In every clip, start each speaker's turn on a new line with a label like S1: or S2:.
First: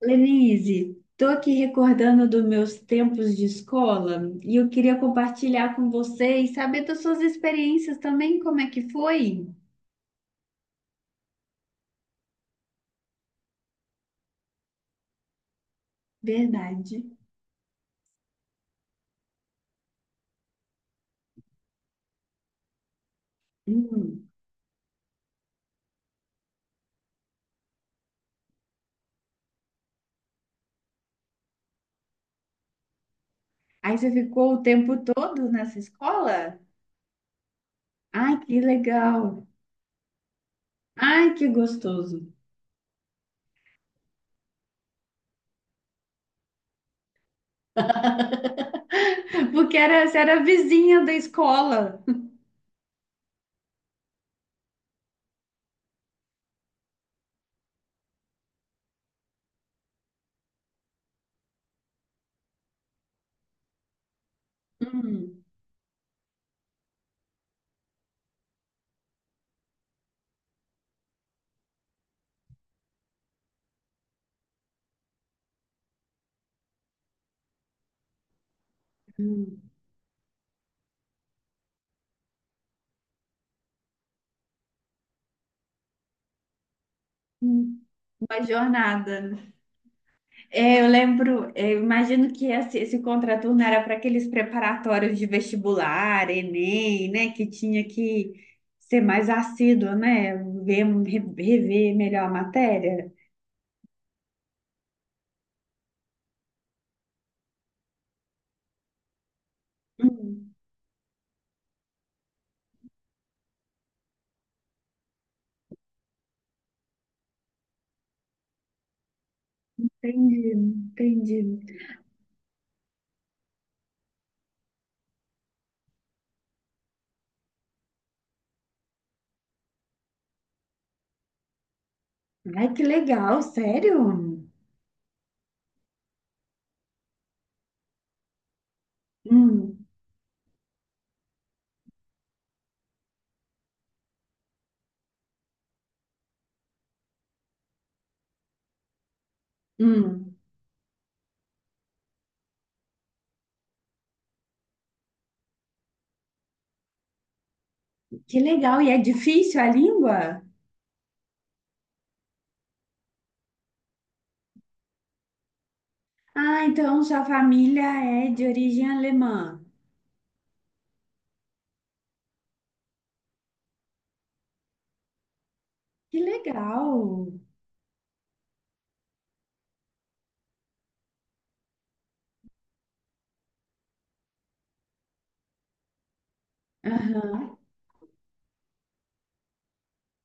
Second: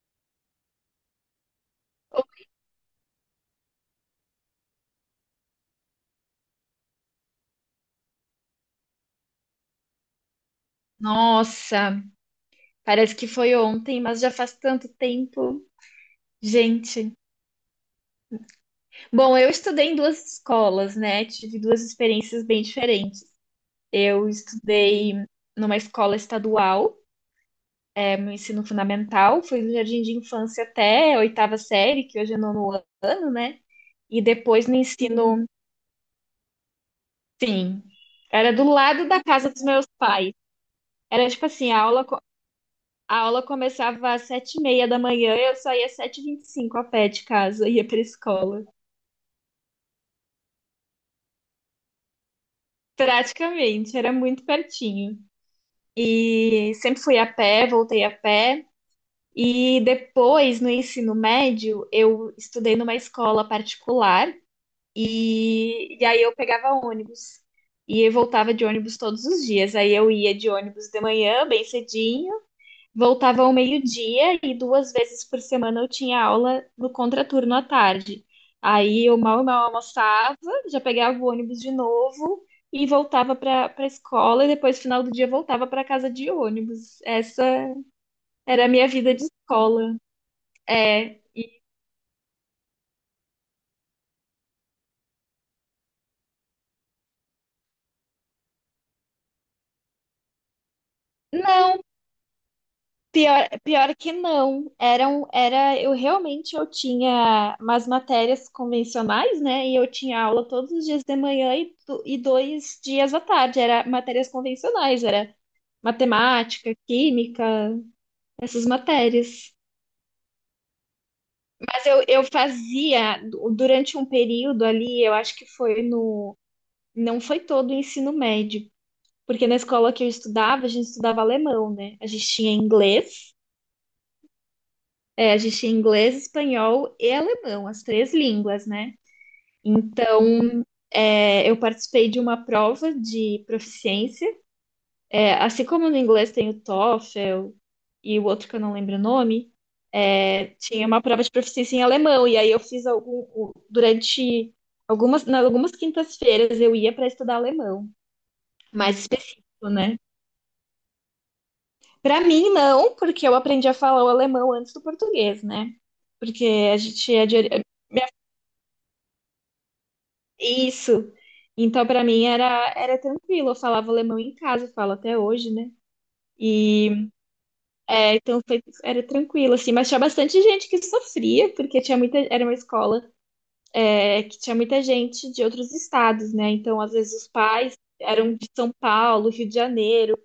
S1: Lenise, estou aqui recordando dos meus tempos de escola e eu queria compartilhar com você e saber das suas experiências também, como é que foi?
S2: Nossa, parece que foi ontem, mas já faz tanto tempo.
S1: Verdade.
S2: Gente, bom, eu estudei em duas escolas, né? Tive duas experiências bem diferentes. Eu
S1: Hum.
S2: estudei numa escola estadual, é meu ensino fundamental, foi do jardim de infância até a oitava série, que hoje é nono ano, né?
S1: Aí você
S2: E
S1: ficou o
S2: depois no
S1: tempo
S2: ensino,
S1: todo nessa escola?
S2: sim,
S1: Ai,
S2: era
S1: que
S2: do lado
S1: legal.
S2: da casa dos meus pais. Era
S1: Ai,
S2: tipo
S1: que
S2: assim, a aula
S1: gostoso.
S2: A aula começava às sete e meia da manhã, eu saía às sete e vinte e cinco a pé de casa, ia para a escola.
S1: Porque você era vizinha da escola.
S2: Praticamente, era muito pertinho. E sempre fui a pé, voltei a pé. E depois, no ensino médio, eu estudei numa escola particular
S1: Hum.
S2: e aí eu pegava ônibus. E eu voltava de ônibus todos os dias. Aí eu ia de ônibus de manhã, bem cedinho. Voltava ao meio-dia e duas vezes por semana eu tinha aula no contraturno à tarde. Aí eu mal e mal
S1: Hum.
S2: almoçava, já pegava o ônibus de novo e voltava para a escola e depois, final do dia, voltava para casa de ônibus. Essa
S1: Hum. Uma
S2: era a minha vida de
S1: jornada.
S2: escola.
S1: É, eu
S2: É,
S1: lembro, é, eu imagino que esse contraturno era para aqueles preparatórios de vestibular, Enem, né? Que tinha que ser mais assíduo, né? Ver,
S2: não.
S1: rever melhor a matéria.
S2: Pior, pior que não. Eram, era, eu realmente eu tinha umas matérias convencionais, né? E eu tinha aula
S1: Hum,
S2: todos os dias de manhã e, e dois dias à tarde. Era matérias convencionais, era matemática, química, essas matérias.
S1: entendi, entendi.
S2: Mas eu fazia durante um período ali, eu acho que foi no, não foi todo o ensino médio, porque na escola que eu estudava, a gente estudava alemão, né? A gente tinha
S1: Ai, que
S2: inglês.
S1: legal, sério?
S2: É, a gente tinha inglês, espanhol e alemão, as três línguas, né?
S1: Hum,
S2: Então, é, eu participei de uma prova de proficiência. É, assim como no inglês tem o TOEFL e o outro que eu não lembro o nome,
S1: hum,
S2: é, tinha uma prova de proficiência em alemão. E aí eu fiz algum, durante algumas, nas algumas quintas-feiras eu ia para estudar alemão,
S1: que legal. E é
S2: mais
S1: difícil a
S2: específico, né?
S1: língua?
S2: Para mim, não, porque eu aprendi a falar o alemão antes do português, né? Porque
S1: Ah,
S2: a
S1: então
S2: gente
S1: sua
S2: é de,
S1: família é de origem alemã.
S2: Isso. Então, para mim era, era tranquilo. Eu falava alemão em casa, falo até hoje, né?
S1: Que legal.
S2: E é, então foi, era tranquilo, assim, mas tinha bastante gente que sofria, porque tinha muita, era uma escola é, que tinha muita gente de outros estados, né? Então, às vezes, os
S1: Aham.
S2: pais eram de São Paulo, Rio de Janeiro,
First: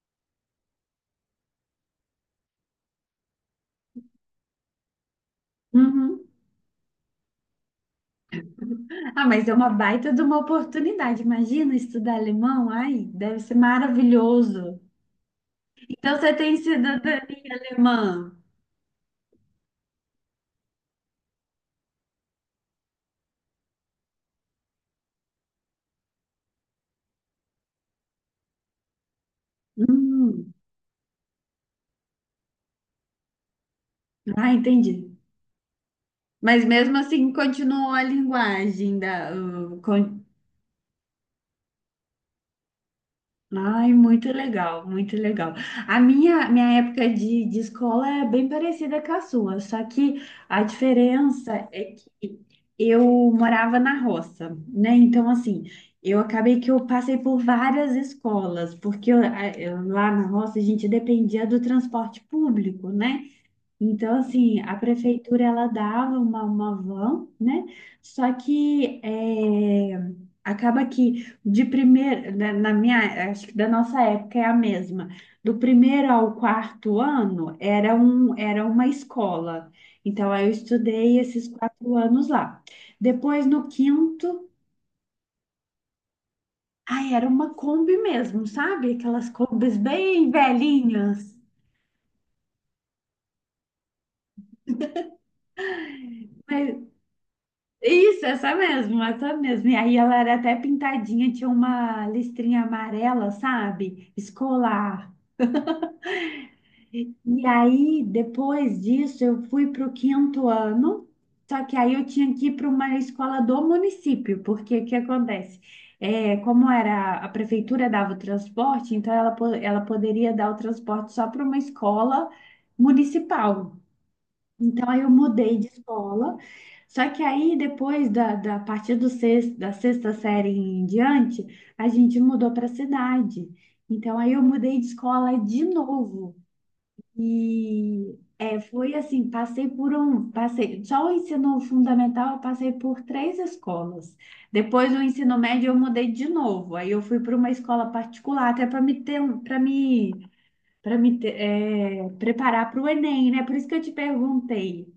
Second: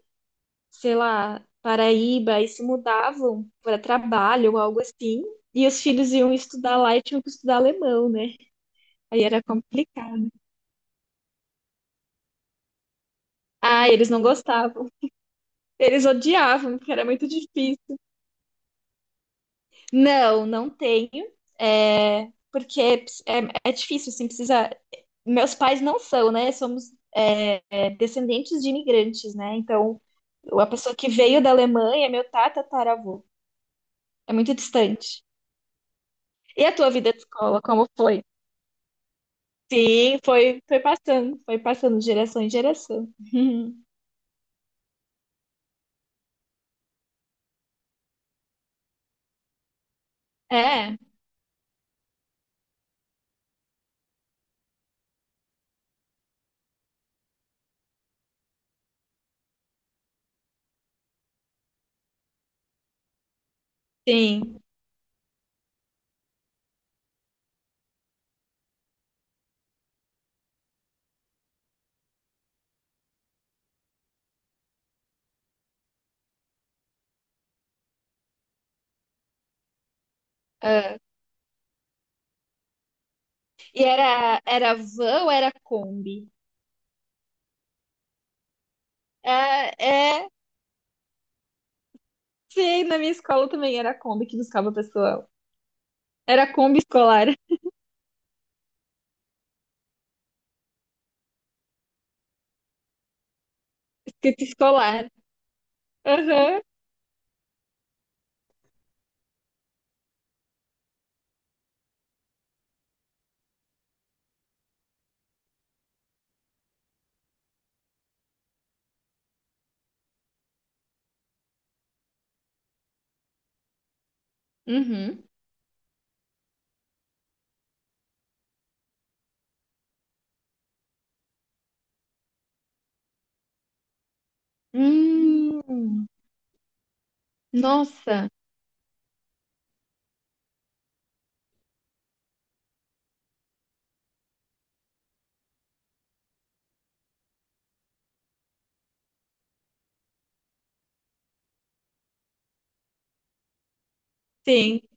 S2: sei lá, Paraíba, e se mudavam para trabalho ou algo assim. E os filhos
S1: Uhum.
S2: iam estudar lá e tinham que estudar alemão, né? Aí
S1: Ah,
S2: era
S1: mas é uma baita de
S2: complicado.
S1: uma oportunidade. Imagina estudar alemão? Ai, deve ser
S2: Ah, eles não
S1: maravilhoso.
S2: gostavam. Eles
S1: Então você tem
S2: odiavam, porque era
S1: cidadania
S2: muito difícil.
S1: alemã.
S2: Não, não tenho. É, porque é, é difícil, assim, precisa. Meus pais não são, né? Somos é, é, descendentes de imigrantes, né? Então,
S1: Hum,
S2: a pessoa que veio da Alemanha é meu tatataravô. É
S1: ah,
S2: muito
S1: entendi.
S2: distante. E
S1: Mas
S2: a tua
S1: mesmo
S2: vida de
S1: assim
S2: escola, como
S1: continuou a
S2: foi?
S1: linguagem da.
S2: Sim, foi, foi passando de geração em geração.
S1: Ai, muito legal, muito legal. A minha época de escola é bem parecida com a sua, só que a
S2: É,
S1: diferença é que eu morava na roça, né? Então, assim, eu acabei que eu passei por várias escolas, porque lá na roça a gente dependia do transporte público, né? Então, assim,
S2: sim.
S1: a prefeitura ela dava uma van, né? Só que é, acaba que de primeiro, na minha, acho que da nossa época é a mesma. Do primeiro ao quarto ano era uma escola. Então, aí eu
S2: Ah,
S1: estudei esses 4 anos lá. Depois, no
S2: e era,
S1: quinto,
S2: era van ou era Kombi?
S1: ai, era uma Kombi mesmo, sabe? Aquelas
S2: Ah,
S1: Kombis bem
S2: é,
S1: velhinhas.
S2: sim, na minha escola também era a Kombi que buscava o pessoal. Era a Kombi escolar,
S1: Isso, essa mesmo, essa mesmo. E aí ela era até pintadinha, tinha uma listrinha amarela, sabe?
S2: escrito escolar.
S1: Escolar.
S2: Aham.
S1: E aí, depois disso, eu fui para o quinto ano, só que aí eu tinha que ir para uma escola do município, porque o que acontece? É, como era a prefeitura dava o transporte, então ela poderia dar o transporte só para uma escola municipal. Então, aí eu
S2: Uhum.
S1: mudei de escola. Só que aí, depois da, da a partir do sexto, da sexta série em diante, a gente mudou para a cidade. Então, aí eu mudei de escola de
S2: Hum.
S1: novo. E
S2: Nossa,
S1: foi assim, passei, só o ensino fundamental eu passei por três escolas. Depois do ensino médio eu mudei de novo. Aí eu fui para uma escola particular, até para me ter, preparar para o Enem, né? Por isso que eu te
S2: sim.
S1: perguntei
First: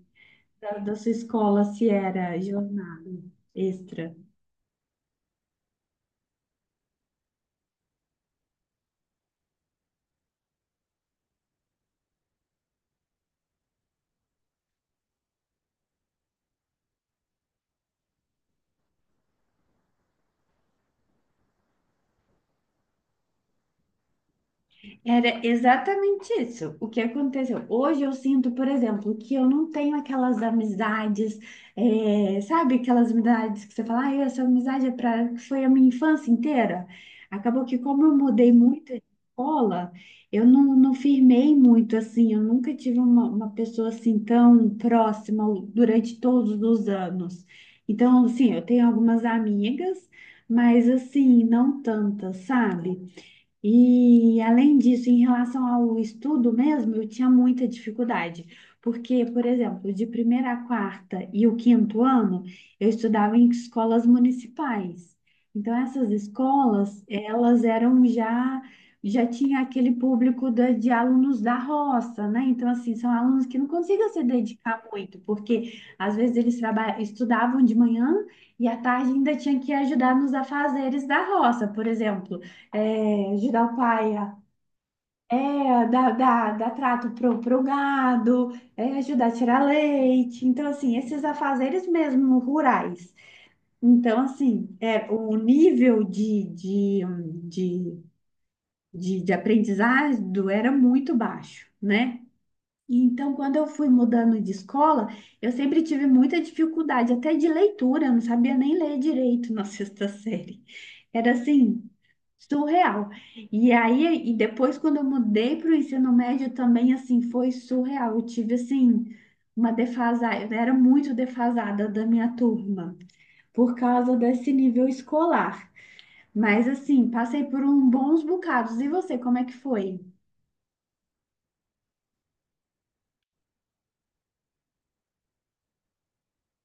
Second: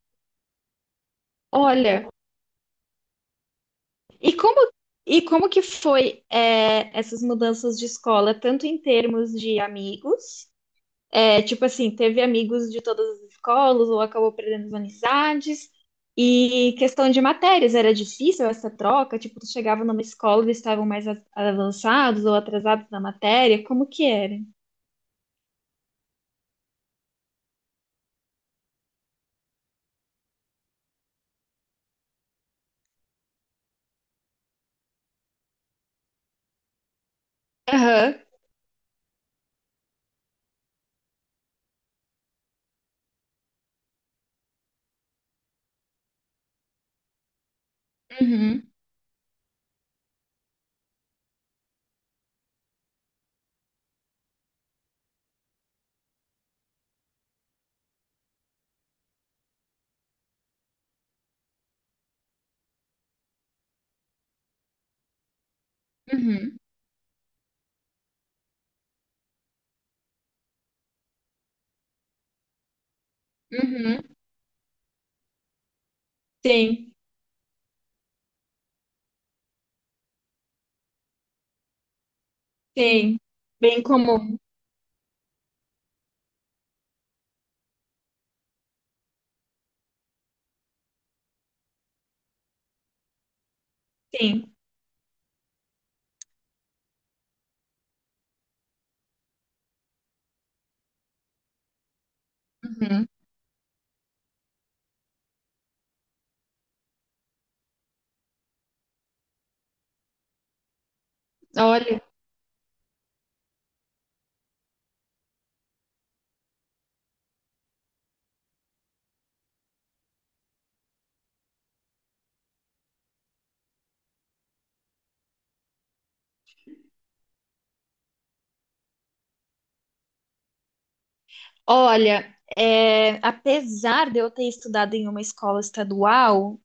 S1: da sua escola se
S2: Olha,
S1: era jornada extra?
S2: e como e como que foi é, essas mudanças de escola, tanto em termos de amigos. É, tipo assim, teve amigos de todas as escolas, ou acabou perdendo as amizades. E questão de matérias, era difícil essa troca? Tipo, tu chegava numa escola, eles estavam mais avançados ou atrasados na matéria? Como que era?
S1: Era exatamente isso. O que aconteceu? Hoje eu sinto, por exemplo, que eu não tenho aquelas amizades, sabe? Aquelas amizades que você fala, ah, essa amizade é pra, foi a minha infância inteira. Acabou que, como
S2: Aham,
S1: eu mudei muito de escola, eu não firmei muito assim. Eu nunca tive uma pessoa assim tão próxima durante todos os anos. Então, assim, eu
S2: uhum,
S1: tenho algumas amigas, mas assim, não tantas, sabe? E além disso, em relação ao estudo mesmo, eu tinha muita dificuldade, porque, por exemplo, de primeira a quarta e o quinto ano, eu estudava em escolas municipais. Então, essas
S2: uhum,
S1: escolas, já tinha aquele público de alunos da roça, né? Então, assim, são alunos que não conseguiam
S2: uhum.
S1: se dedicar muito, porque às vezes eles
S2: Sim,
S1: estudavam de manhã e à tarde ainda tinham que ajudar nos afazeres da roça, por exemplo
S2: sim.
S1: ajudar o
S2: Bem
S1: pai a
S2: comum,
S1: dar trato pro gado, ajudar a tirar leite. Então, assim, esses afazeres mesmo rurais. Então,
S2: sim.
S1: assim, o nível de, de aprendizado era muito baixo, né? E
S2: Uhum.
S1: então, quando eu fui mudando de escola, eu sempre tive muita dificuldade, até de leitura, eu não sabia nem ler direito na sexta série. Era assim,
S2: Olha,
S1: surreal. E aí, e depois, quando eu mudei para o ensino médio, também, assim, foi surreal. Eu tive, assim, uma defasada, eu era muito defasada da minha turma, por causa desse nível escolar. Mas, assim, passei por um bons bocados. E você, como é que foi?
S2: olha, é, apesar de eu ter estudado em uma escola estadual,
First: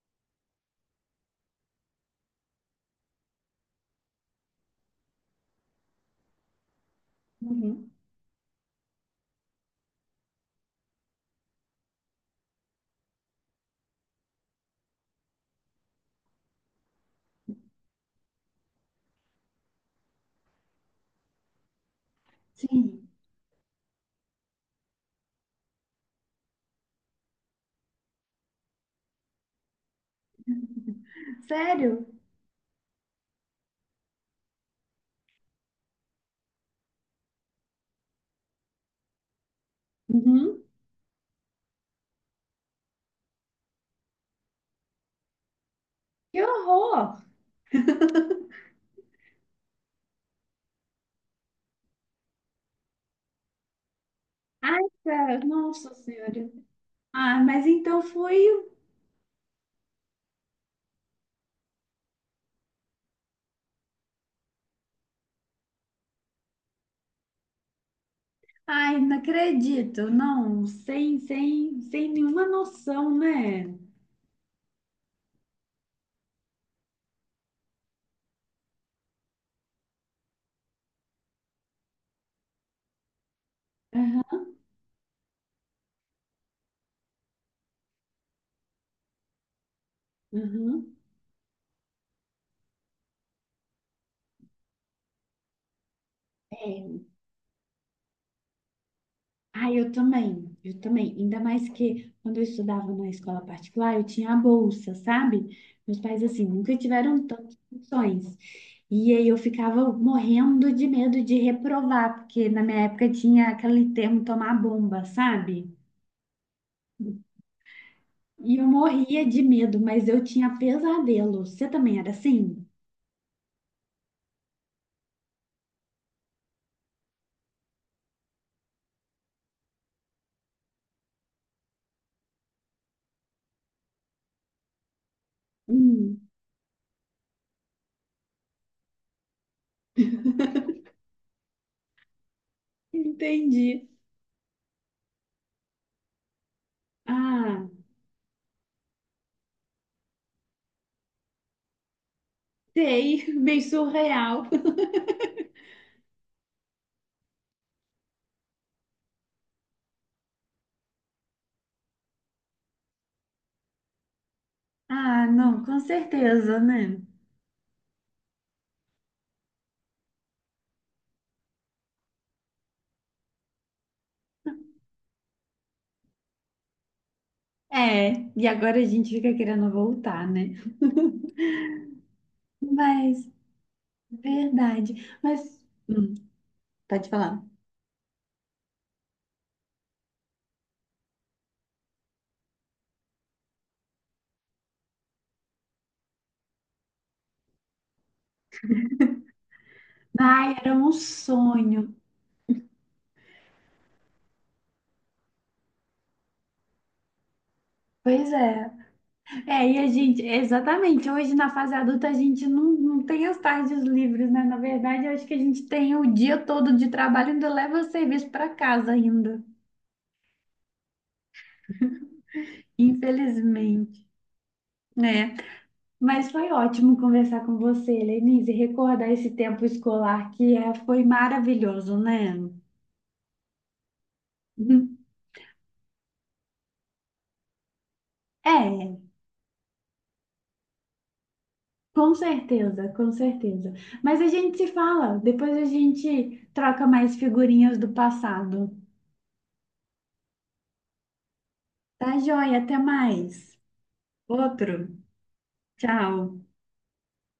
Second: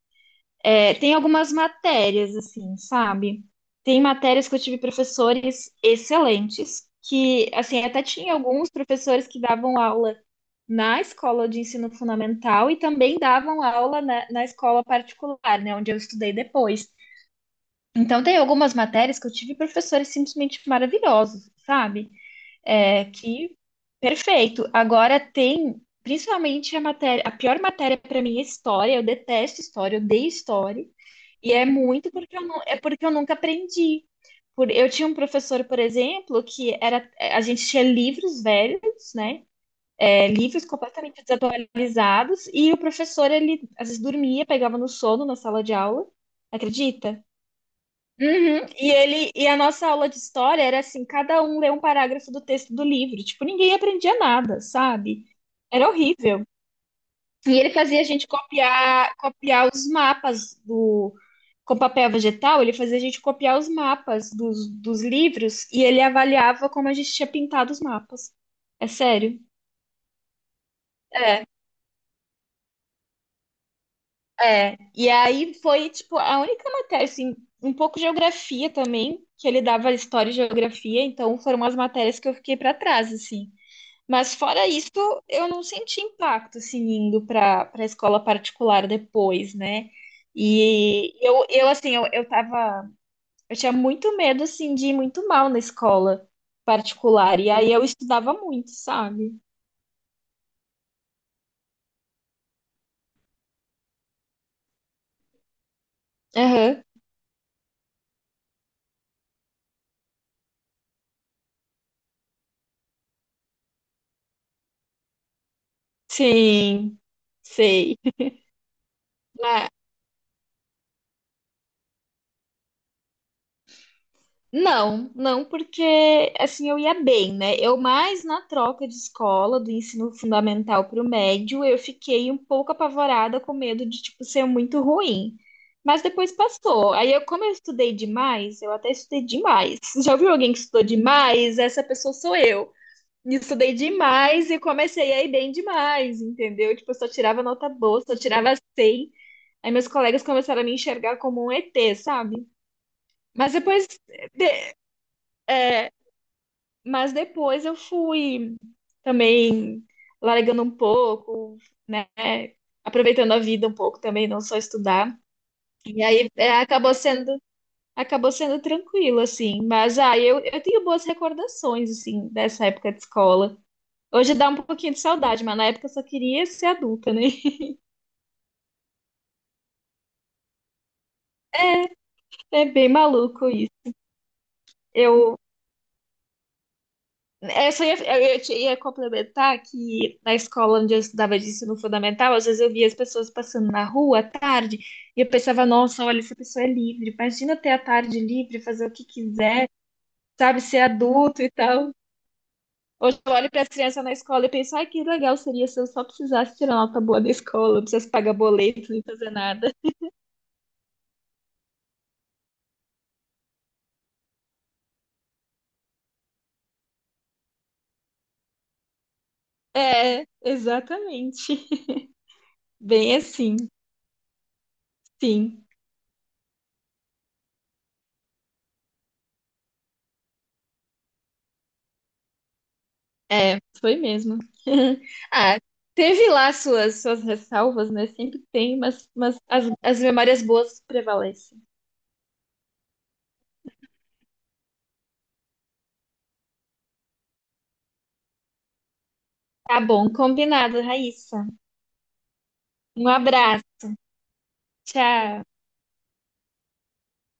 S2: é, tem algumas matérias, assim, sabe? Tem matérias que eu tive professores excelentes, que, assim,
S1: Uhum.
S2: até tinha alguns professores que davam aula na escola de ensino fundamental e também davam aula na, na escola particular, né, onde eu estudei depois. Então, tem algumas matérias que eu tive professores simplesmente maravilhosos, sabe? É,
S1: Sim.
S2: que perfeito. Agora, tem, principalmente, a matéria, a pior matéria para mim é história. Eu detesto história, eu odeio história. E é
S1: Sério?
S2: muito porque eu não, é porque eu nunca aprendi. Por, eu tinha um professor, por exemplo, que era, a gente tinha livros velhos, né? É,
S1: Uhum.
S2: livros completamente desatualizados, e o professor, ele às vezes dormia, pegava no sono na sala de aula,
S1: Que horror!
S2: acredita? Uhum. E ele, e a nossa aula de história era assim, cada um lê um parágrafo do texto do livro. Tipo, ninguém aprendia nada,
S1: Ai,
S2: sabe?
S1: cara,
S2: Era
S1: nossa
S2: horrível.
S1: senhora. Ah,
S2: E
S1: mas
S2: ele fazia
S1: então
S2: a gente
S1: foi.
S2: copiar, copiar os mapas do, com papel vegetal, ele fazia a gente copiar os mapas dos, dos livros e ele avaliava como a gente tinha pintado os mapas. É
S1: Ai, não
S2: sério.
S1: acredito. Não, sem,
S2: É,
S1: sem, sem nenhuma noção, né?
S2: é. E aí foi, tipo, a única matéria, assim, um pouco de geografia também, que ele dava história e geografia, então foram as matérias que eu fiquei pra trás, assim. Mas
S1: Aham,
S2: fora isso, eu não senti impacto assim indo para a escola particular depois, né?
S1: aham.
S2: E eu assim, eu tava, eu tinha muito medo assim de ir muito mal na escola
S1: É.
S2: particular e aí eu estudava muito, sabe?
S1: Ai, eu também, eu também. Ainda mais que quando eu estudava na escola particular, eu tinha a bolsa, sabe? Meus pais, assim, nunca
S2: Aham.
S1: tiveram tantas opções. E aí eu ficava morrendo de medo de reprovar, porque na minha época tinha aquele termo tomar bomba, sabe?
S2: Sim, sei.
S1: E eu morria de medo, mas eu tinha pesadelo. Você também era assim?
S2: Não, não, porque assim eu ia bem, né? Eu mais na troca de escola do ensino fundamental para o médio, eu fiquei um pouco apavorada com medo de tipo ser muito ruim. Mas
S1: Hum,
S2: depois passou. Aí eu, como eu estudei demais, eu até estudei demais. Já ouviu alguém que estudou demais? Essa pessoa sou eu. Estudei
S1: entendi.
S2: demais e comecei a ir bem demais, entendeu? Tipo, eu só tirava
S1: Ah,
S2: nota boa, só tirava 100. Aí meus colegas começaram a me enxergar como um ET, sabe?
S1: sei,
S2: Mas
S1: bem
S2: depois
S1: surreal.
S2: mas depois eu fui também largando um pouco, né? Aproveitando a vida um pouco também, não só estudar.
S1: Ah, não, com
S2: E aí é,
S1: certeza, né?
S2: acabou sendo tranquilo, assim. Mas ah, eu tenho boas recordações, assim, dessa época de escola. Hoje dá um pouquinho de saudade, mas na época eu só queria ser adulta, né?
S1: É, e agora a gente fica querendo voltar, né?
S2: É bem
S1: Mas,
S2: maluco isso.
S1: verdade.
S2: Eu
S1: Mas, hum, pode falar.
S2: essa ia, eu ia, ia complementar que na escola onde eu estudava de ensino fundamental, às vezes eu via as pessoas passando na rua à tarde e eu pensava, nossa, olha, essa pessoa é livre. Imagina ter a tarde livre, fazer o que quiser,
S1: Ai,
S2: sabe,
S1: era
S2: ser
S1: um
S2: adulto e tal.
S1: sonho.
S2: Hoje eu olho para as crianças na escola e penso, ai, que legal seria se eu só precisasse tirar nota boa da escola, não precisasse
S1: Pois
S2: pagar
S1: é.
S2: boleto, nem fazer
S1: É,
S2: nada.
S1: e a gente, exatamente, hoje na fase adulta a gente não tem as tardes livres, né? Na verdade, eu acho que a gente tem o dia todo de trabalho e ainda leva o serviço para casa ainda,
S2: É, exatamente. Bem assim,
S1: infelizmente. É,
S2: sim.
S1: mas foi ótimo conversar com você, Lenise, e recordar esse tempo escolar que foi maravilhoso, né?
S2: É, foi mesmo.
S1: Uhum.
S2: Ah, teve lá suas, suas ressalvas, né? Sempre tem,
S1: É,
S2: mas as memórias boas prevalecem.
S1: com certeza, com certeza. Mas a gente se fala, depois a gente troca mais figurinhas do passado.
S2: Tá bom, combinado, Raíssa.
S1: Tá joia, até
S2: Um
S1: mais.
S2: abraço,
S1: Outro.
S2: tchau.
S1: Tchau.